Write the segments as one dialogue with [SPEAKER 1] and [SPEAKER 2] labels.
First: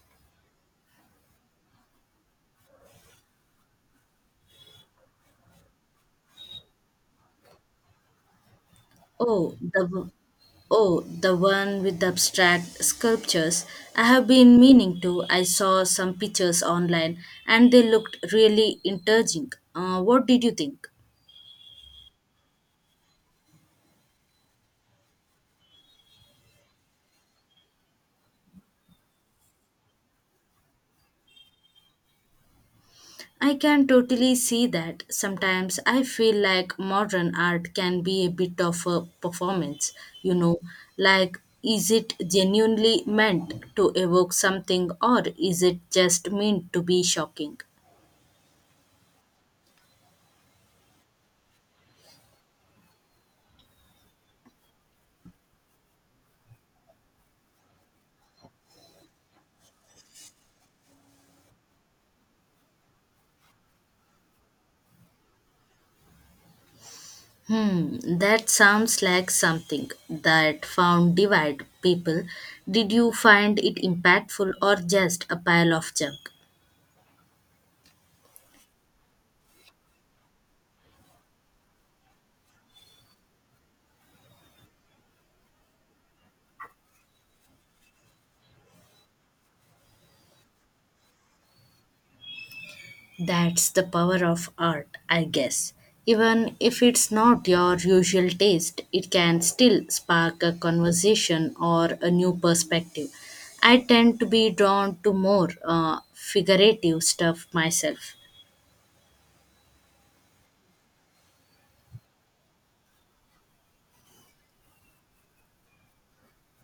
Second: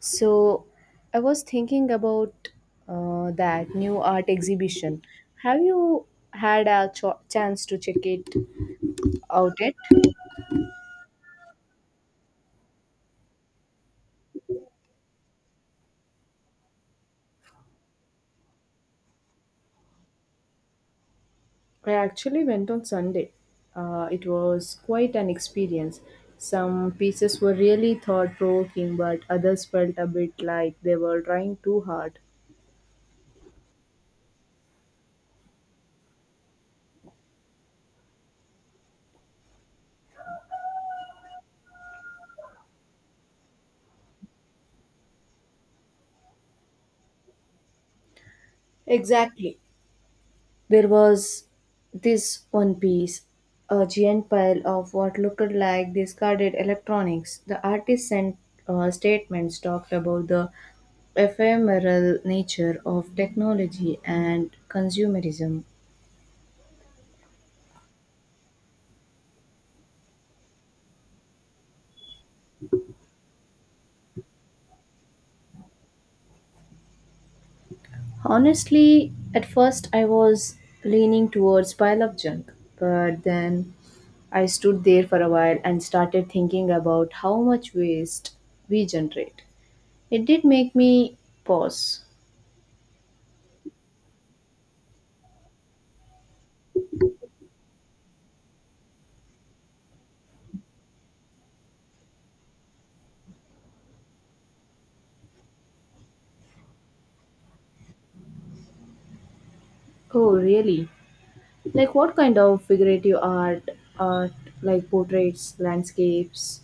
[SPEAKER 1] So, I was thinking about that new art exhibition. Have you had a chance to check it out
[SPEAKER 2] Oh,
[SPEAKER 1] yet?
[SPEAKER 2] the w- oh, the one with the abstract sculptures. I have been meaning to. I saw some pictures online and they looked really intriguing. What did you think?
[SPEAKER 1] I actually went on Sunday. It was quite an experience. Some pieces were really thought provoking, but others felt a bit like they were trying too hard.
[SPEAKER 2] I can totally see that. Sometimes I feel like modern art can be a bit of a performance, you know, like is it genuinely meant to evoke something or is it just meant to be shocking?
[SPEAKER 1] Exactly. There was this one piece, a giant pile of what looked like discarded electronics. The artist sent statements talked about the ephemeral nature of technology and consumerism.
[SPEAKER 2] Hmm, that sounds like something that found divide people. Did you find it impactful or just a pile of junk?
[SPEAKER 1] Honestly, at first I was leaning towards pile of junk, but then I stood there for a while and started thinking about how much waste we generate. It did make me pause.
[SPEAKER 2] That's the power of art, I guess. Even if it's not your usual taste, it can still spark a conversation or a new perspective. I tend to be drawn to more figurative stuff myself.
[SPEAKER 1] Oh, really? Like what kind of figurative art like portraits, landscapes,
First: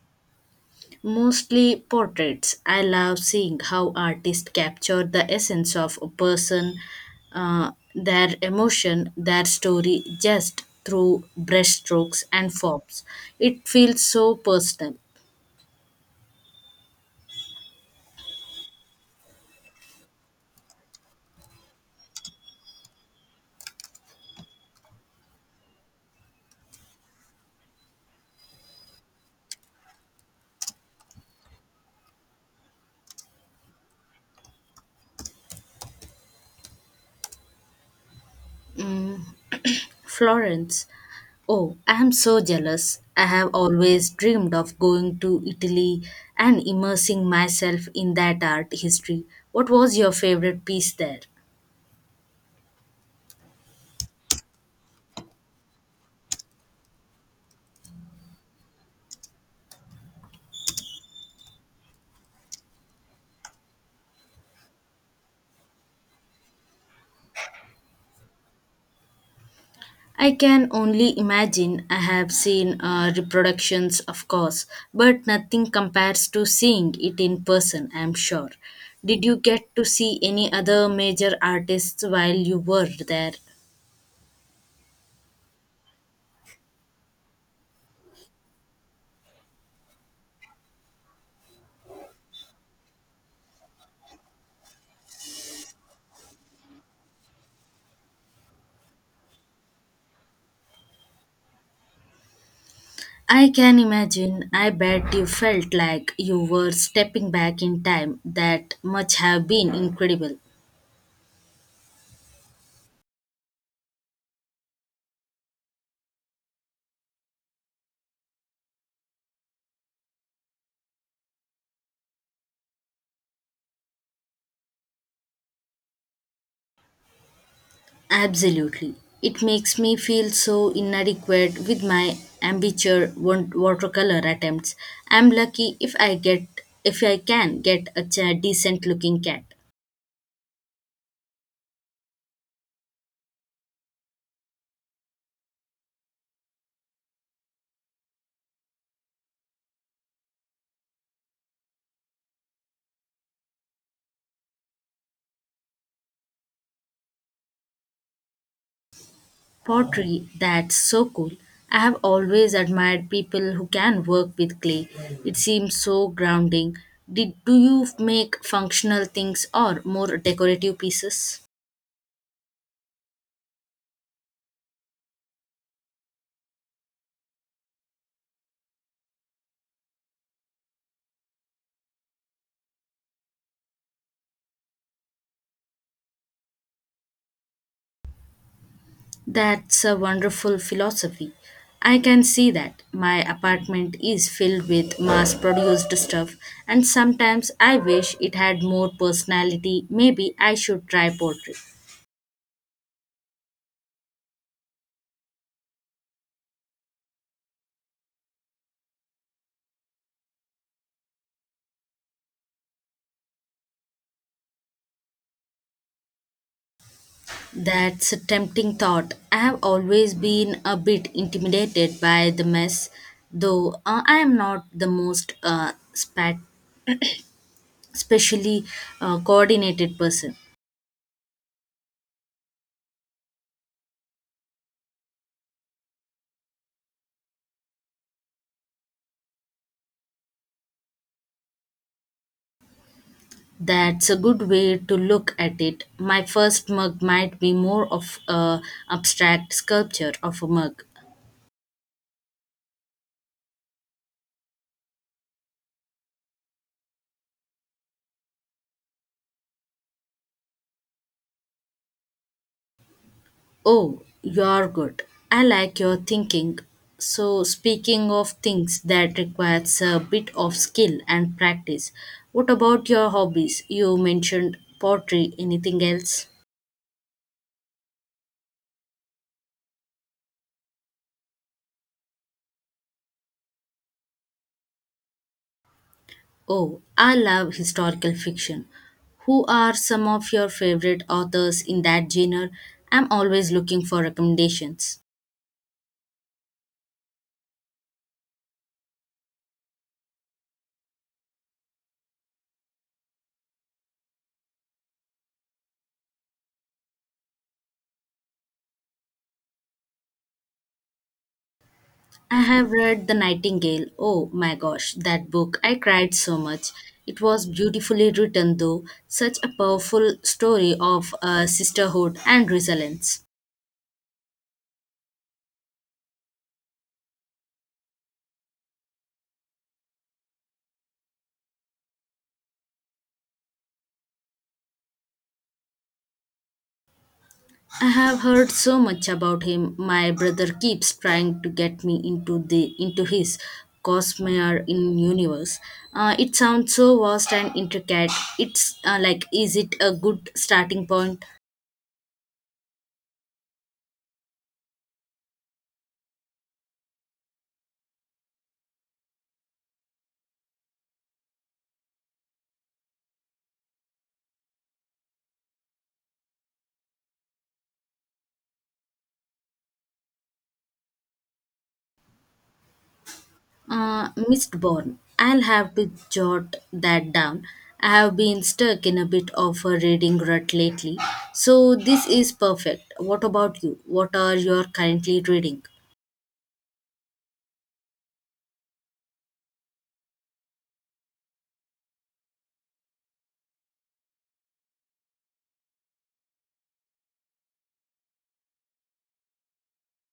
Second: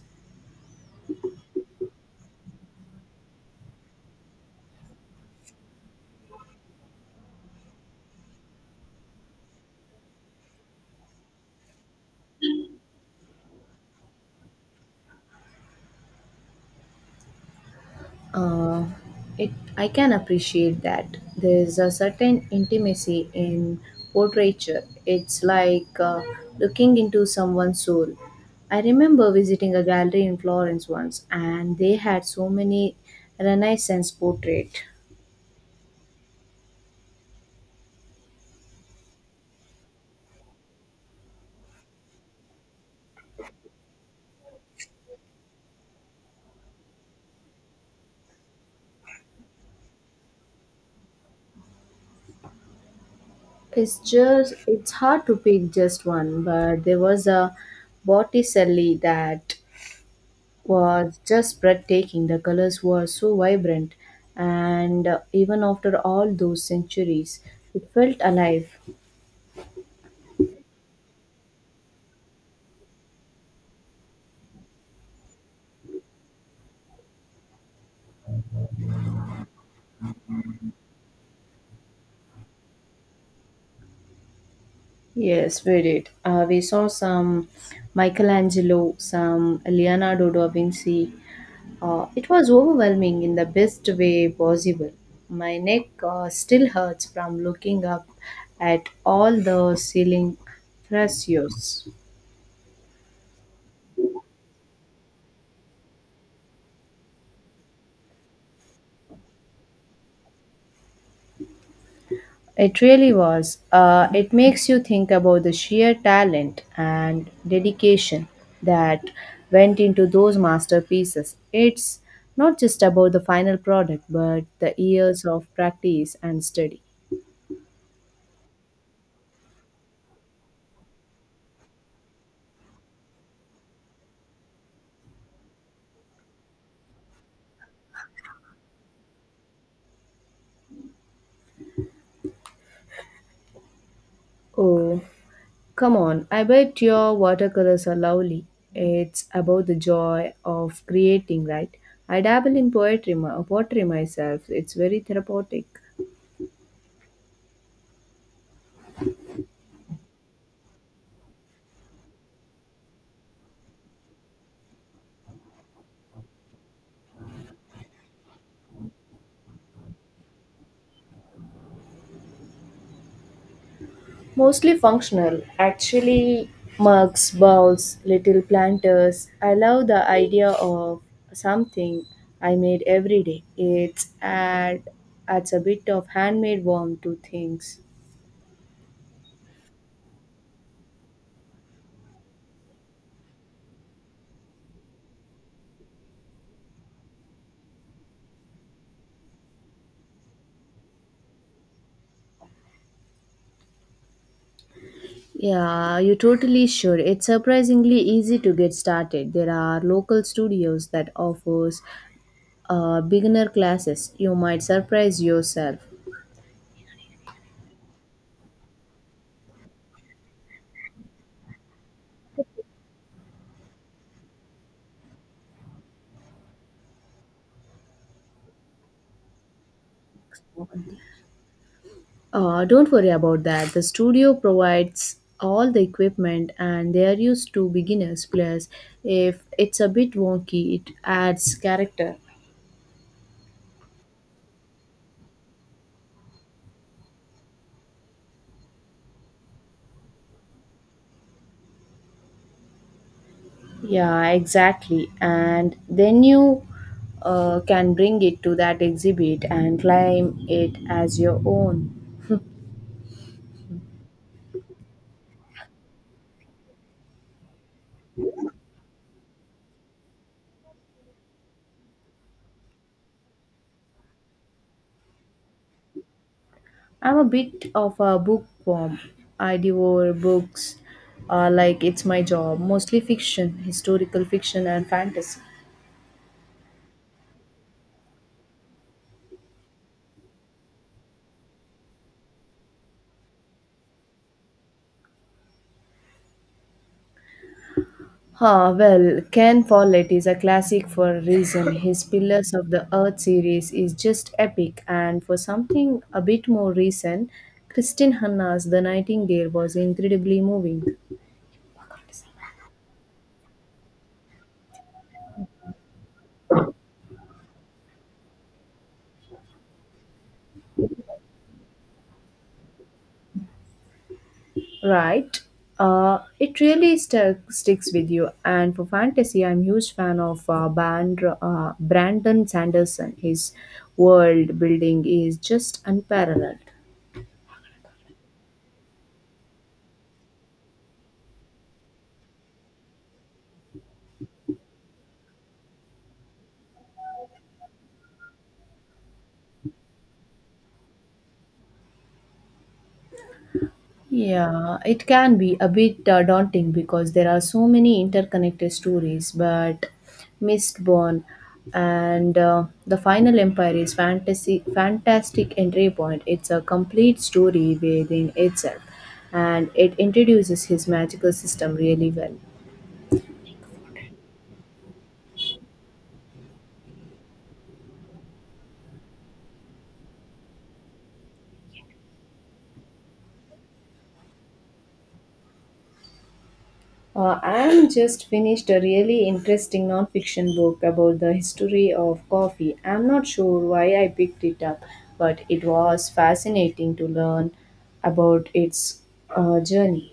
[SPEAKER 2] Mostly portraits. I love seeing how artists capture the essence of a person, their emotion, their story, just through brushstrokes and forms. It feels so personal.
[SPEAKER 1] uh, it I can appreciate that. There's a certain intimacy in portraiture. It's like looking into someone's soul. I remember visiting a gallery in Florence once, and they had so many Renaissance portraits.
[SPEAKER 2] Florence. Oh, I am so jealous. I have always dreamed of going to Italy and immersing myself in that art history. What was your favorite piece there?
[SPEAKER 1] It's hard to pick just one, but there was a Botticelli that was just breathtaking. The colors were so vibrant, and even after all those centuries, it felt alive.
[SPEAKER 2] I can only imagine. I have seen reproductions, of course, but nothing compares to seeing it in person, I'm sure. Did you get to see any other major artists while you were there?
[SPEAKER 1] Yes, we did. We saw some Michelangelo, some Leonardo da Vinci. It was overwhelming in the best way possible. My neck still hurts from looking up at all the ceiling frescoes.
[SPEAKER 2] I can imagine. I bet you felt like you were stepping back in time. That must have been incredible.
[SPEAKER 1] It really was. It makes you think about the sheer talent and dedication that went into those masterpieces. It's not just about the final product, but the years of practice and study.
[SPEAKER 2] Absolutely. It makes me feel so inadequate with my amateur watercolor attempts. I'm lucky if I get if I can get a decent looking cat.
[SPEAKER 1] Oh, come on. I bet your watercolors are lovely. It's about the joy of creating, right? I dabble in poetry myself. It's very therapeutic.
[SPEAKER 2] Pottery, that's so cool. I have always admired people who can work with clay. It seems so grounding. Did Do you make functional things or more decorative pieces?
[SPEAKER 1] Mostly functional, actually, mugs, bowls, little planters. I love the idea of something I made every day. It's add adds a bit of handmade warmth to things.
[SPEAKER 2] That's a wonderful philosophy. I can see that. My apartment is filled with mass produced stuff, and sometimes I wish it had more personality. Maybe I should try pottery.
[SPEAKER 1] Yeah, you totally should. It's surprisingly easy to get started. There are local studios that offers beginner classes. You might surprise yourself.
[SPEAKER 2] That's a tempting thought. I have always been a bit intimidated by the mess, though I am not the most spat- specially coordinated person.
[SPEAKER 1] Don't worry about that. The studio provides all the equipment and they are used to beginners. Plus, if it's a bit wonky, it adds character.
[SPEAKER 2] That's a good way to look at it. My first mug might be more of a abstract sculpture of a mug.
[SPEAKER 1] Yeah, exactly. And then you can bring it to that exhibit and claim it as your own.
[SPEAKER 2] Oh, you're good. I like your thinking. So, speaking of things that requires a bit of skill and practice, what about your hobbies? You mentioned pottery. Anything else?
[SPEAKER 1] I'm a bit of a bookworm. I devour books like it's my job, mostly fiction, historical fiction, and fantasy.
[SPEAKER 2] Oh, I love historical fiction. Who are some of your favorite authors in that genre? I'm always looking for recommendations.
[SPEAKER 1] Ah, well, Ken Follett is a classic for a reason. His Pillars of the Earth series is just epic, and for something a bit more recent, Kristin Hanna's The Nightingale was incredibly moving.
[SPEAKER 2] I have read The Nightingale. Oh my gosh, that book. I cried so much. It was beautifully written, though, such a powerful story of sisterhood and resilience.
[SPEAKER 1] Right? It really stuck sticks with you. And for fantasy, I'm huge fan of Brandon Sanderson. His world building is just unparalleled.
[SPEAKER 2] I have heard so much about him. My brother keeps trying to get me into his Cosmere in universe. It sounds so vast and intricate. It's like, is it a good starting point?
[SPEAKER 1] Yeah, it can be a bit daunting because there are so many interconnected stories, but Mistborn and The Final Empire is fantastic entry point. It's a complete story within itself, and it introduces his magical system really well.
[SPEAKER 2] Missed born. I'll have to jot that down. I have been stuck in a bit of a reading rut lately, so this is perfect. What about you? What are you currently reading?
[SPEAKER 1] I'm just finished a really interesting non-fiction book about the history of coffee. I'm not sure why I picked it up, but it was fascinating to learn about its journey.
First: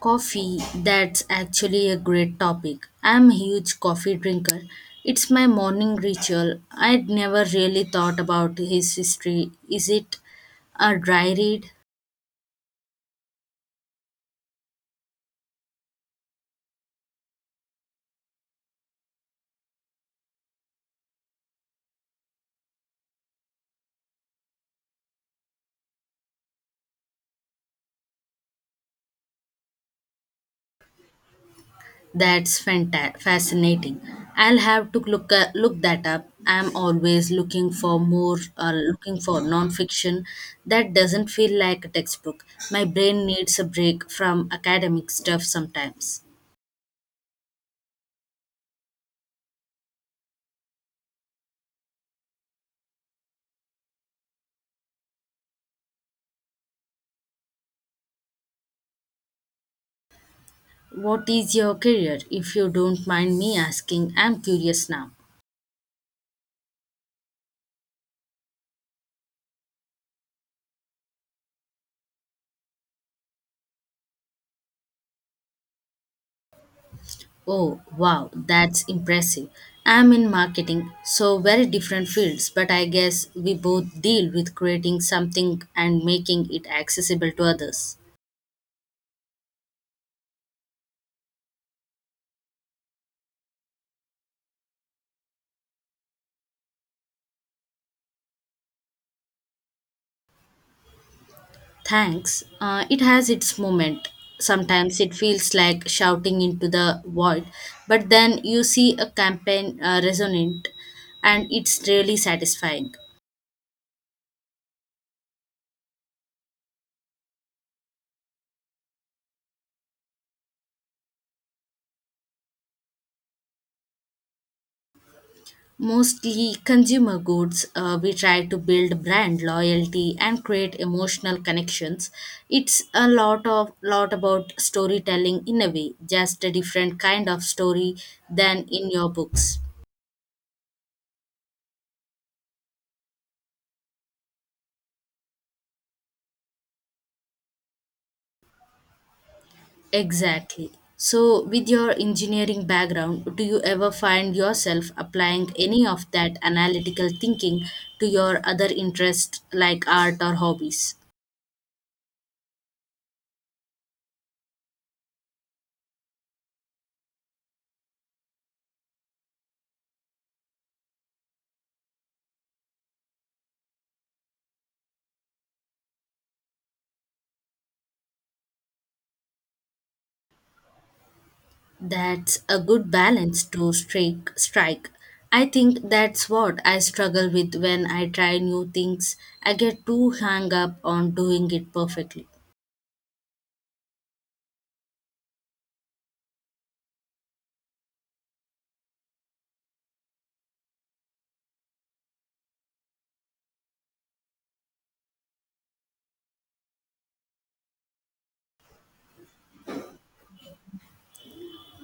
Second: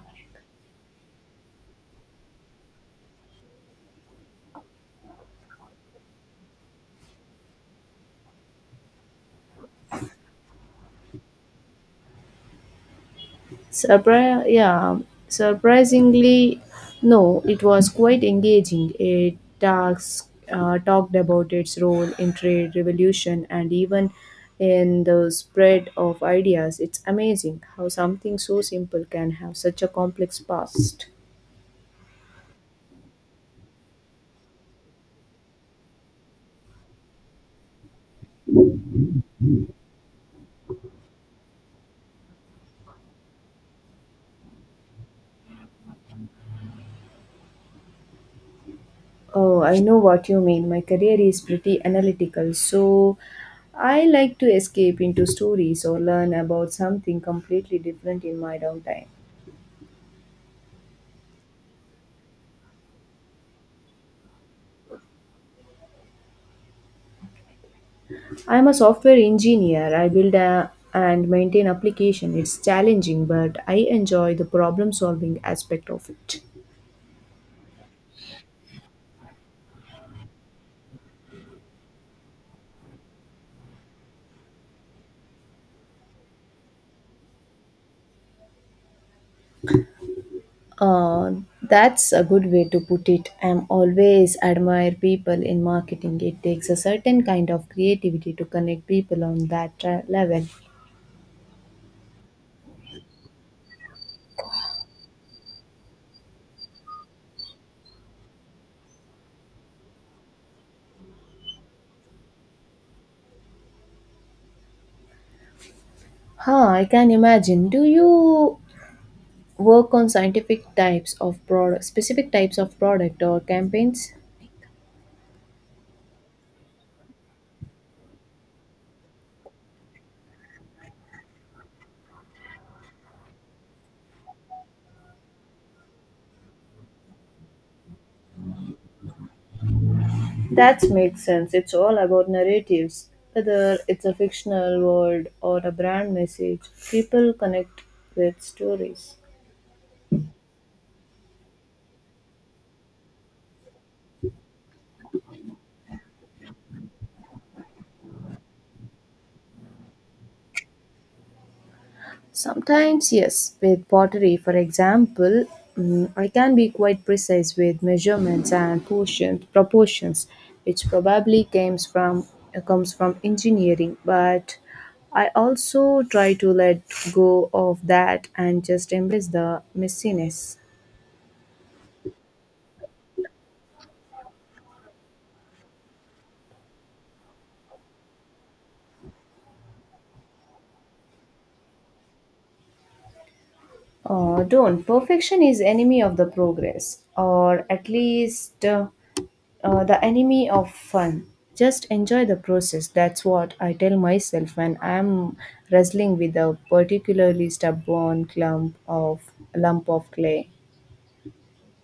[SPEAKER 2] Coffee, that's actually a great topic. I'm a huge coffee drinker. It's my morning ritual. I'd never really thought about his history. Is it a dry read?
[SPEAKER 1] Yeah, surprisingly, no, it was quite engaging. It talked about its role in trade revolution and even in the spread of ideas. It's amazing how something so simple can have such a complex past.
[SPEAKER 2] That's fascinating. I'll have to look that up. I'm always looking for nonfiction that doesn't feel like a textbook. My brain needs a break from academic stuff sometimes.
[SPEAKER 1] Oh, I know what you mean. My career is pretty analytical, so I like to escape into stories or learn about something completely different in my downtime.
[SPEAKER 2] What is your career, if you don't mind me asking? I'm curious now.
[SPEAKER 1] I am a software engineer. I build a, and maintain application. It's challenging, but I enjoy the problem solving aspect of it.
[SPEAKER 2] Oh, wow, that's impressive. I'm in marketing, so very different fields, but I guess we both deal with creating something and making it accessible to others.
[SPEAKER 1] Uh, that's a good way to put it. I'm always admire people in marketing. It takes a certain kind of creativity to connect people on that level.
[SPEAKER 2] Thanks. It has its moment. Sometimes it feels like shouting into the void, but then you see a campaign resonant and it's really satisfying.
[SPEAKER 1] Huh, I can imagine. Do you work on scientific types of product, specific types of product or campaigns?
[SPEAKER 2] Mostly consumer goods, we try to build brand loyalty and create emotional connections. It's a lot about storytelling in a way, just a different kind of story than in your books.
[SPEAKER 1] That makes sense. It's all about narratives. Whether it's a fictional world or a brand message, people connect with stories.
[SPEAKER 2] Exactly. So, with your engineering background, do you ever find yourself applying any of that analytical thinking to your other interests like art or hobbies?
[SPEAKER 1] Sometimes, yes, with pottery, for example, I can be quite precise with measurements and proportions, which probably comes from engineering, but I also try to let go of that and just embrace the messiness.
[SPEAKER 2] That's a good balance to strike. I think that's what I struggle with when I try new things. I get too hung up on doing it perfectly.
[SPEAKER 1] Don't. Perfection is enemy of the progress, or at least the enemy of fun. Just enjoy the process. That's what I tell myself when I'm wrestling with a particularly stubborn clump of lump of clay.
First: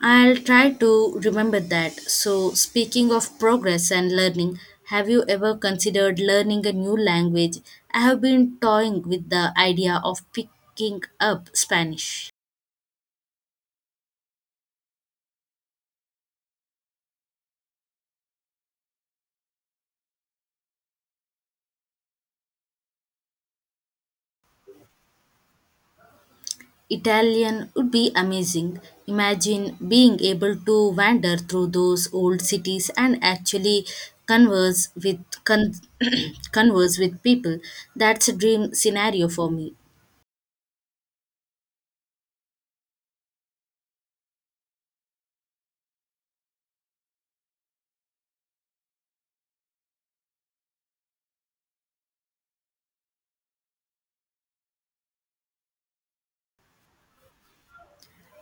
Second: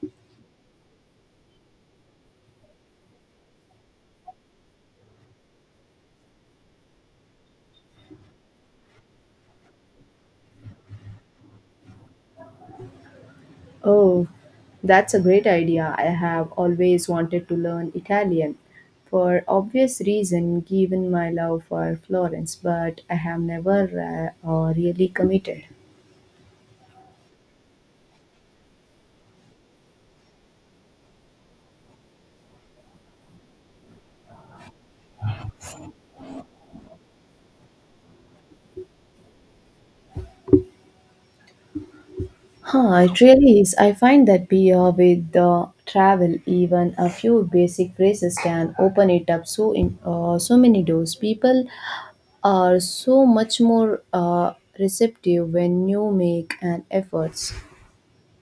[SPEAKER 2] I'll try to remember that. So, speaking of progress and learning, have you ever considered learning a new language? I have been toying with the idea of picking up Spanish.
[SPEAKER 1] Oh, that's a great idea. I have always wanted to learn Italian for obvious reason given my love for Florence, but I have never really committed.
[SPEAKER 2] Italian would be amazing. Imagine being able to wander through those old cities and actually converse with con- converse with people. That's a dream scenario for me.
[SPEAKER 1] Huh, it really is. I find that beer with travel, even a few basic phrases can open it up so many doors. People are so much more receptive when you make an effort.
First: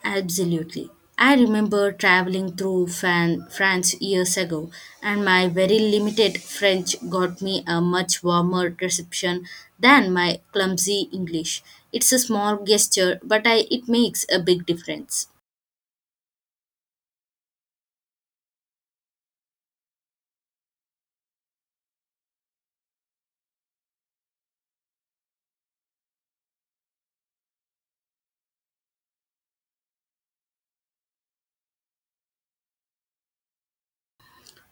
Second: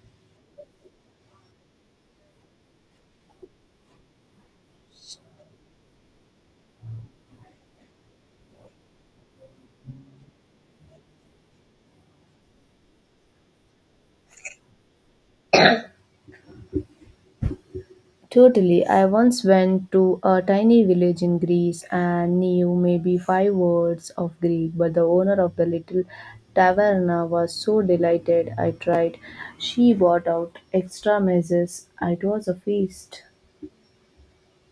[SPEAKER 2] Absolutely. I remember traveling through Fan France years ago, and my very limited French got me a much warmer reception than my clumsy English. It's a small gesture, but it makes a big difference.
[SPEAKER 1] Totally. I once went to a tiny village in Greece and knew maybe five words of Greek, but the owner of the little taverna was so delighted I tried. She brought out extra messes. It was a feast.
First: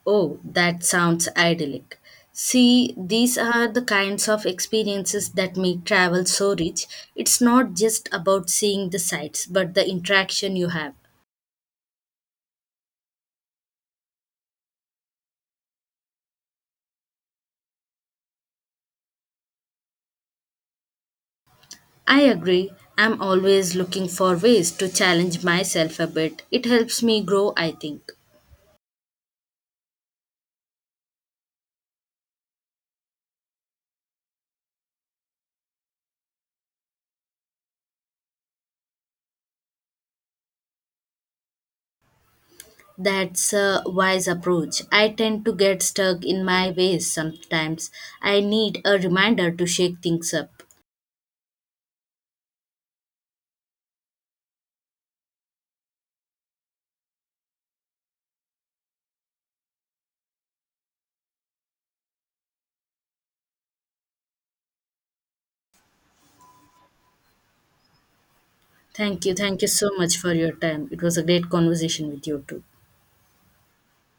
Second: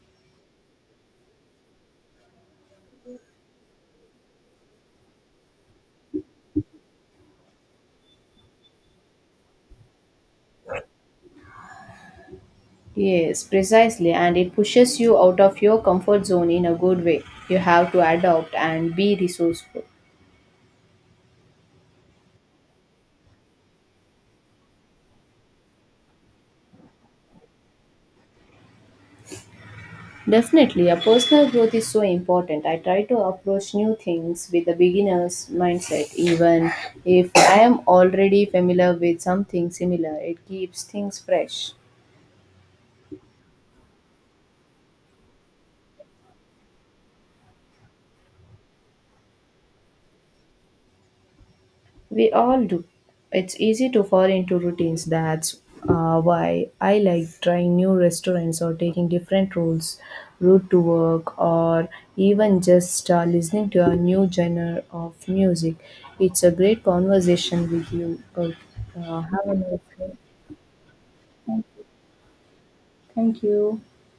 [SPEAKER 2] Oh, that sounds idyllic. See, these are the kinds of experiences that make travel so rich. It's not just about seeing the sights, but the interaction you have.
[SPEAKER 1] Yes, precisely, and it pushes you out of your comfort zone in a good way. You have to adapt and be resourceful.
[SPEAKER 2] I agree. I'm always looking for ways to challenge myself a bit. It helps me grow, I think.
[SPEAKER 1] Definitely, a personal growth is so important. I try to approach new things with a beginner's mindset, even if I am already familiar with something similar. It keeps things fresh.
[SPEAKER 2] That's a wise approach. I tend to get stuck in my ways sometimes. I need a reminder to shake things up.
[SPEAKER 1] We all do. It's easy to fall into routines. That's why I like trying new restaurants or taking different route to work, or even just listening to a new genre of music. It's a great conversation with you.
[SPEAKER 2] Thank you.
[SPEAKER 1] Have a
[SPEAKER 2] Thank you
[SPEAKER 1] nice
[SPEAKER 2] so
[SPEAKER 1] day.
[SPEAKER 2] much for your time. It was a great conversation with you too.
[SPEAKER 1] Thank you.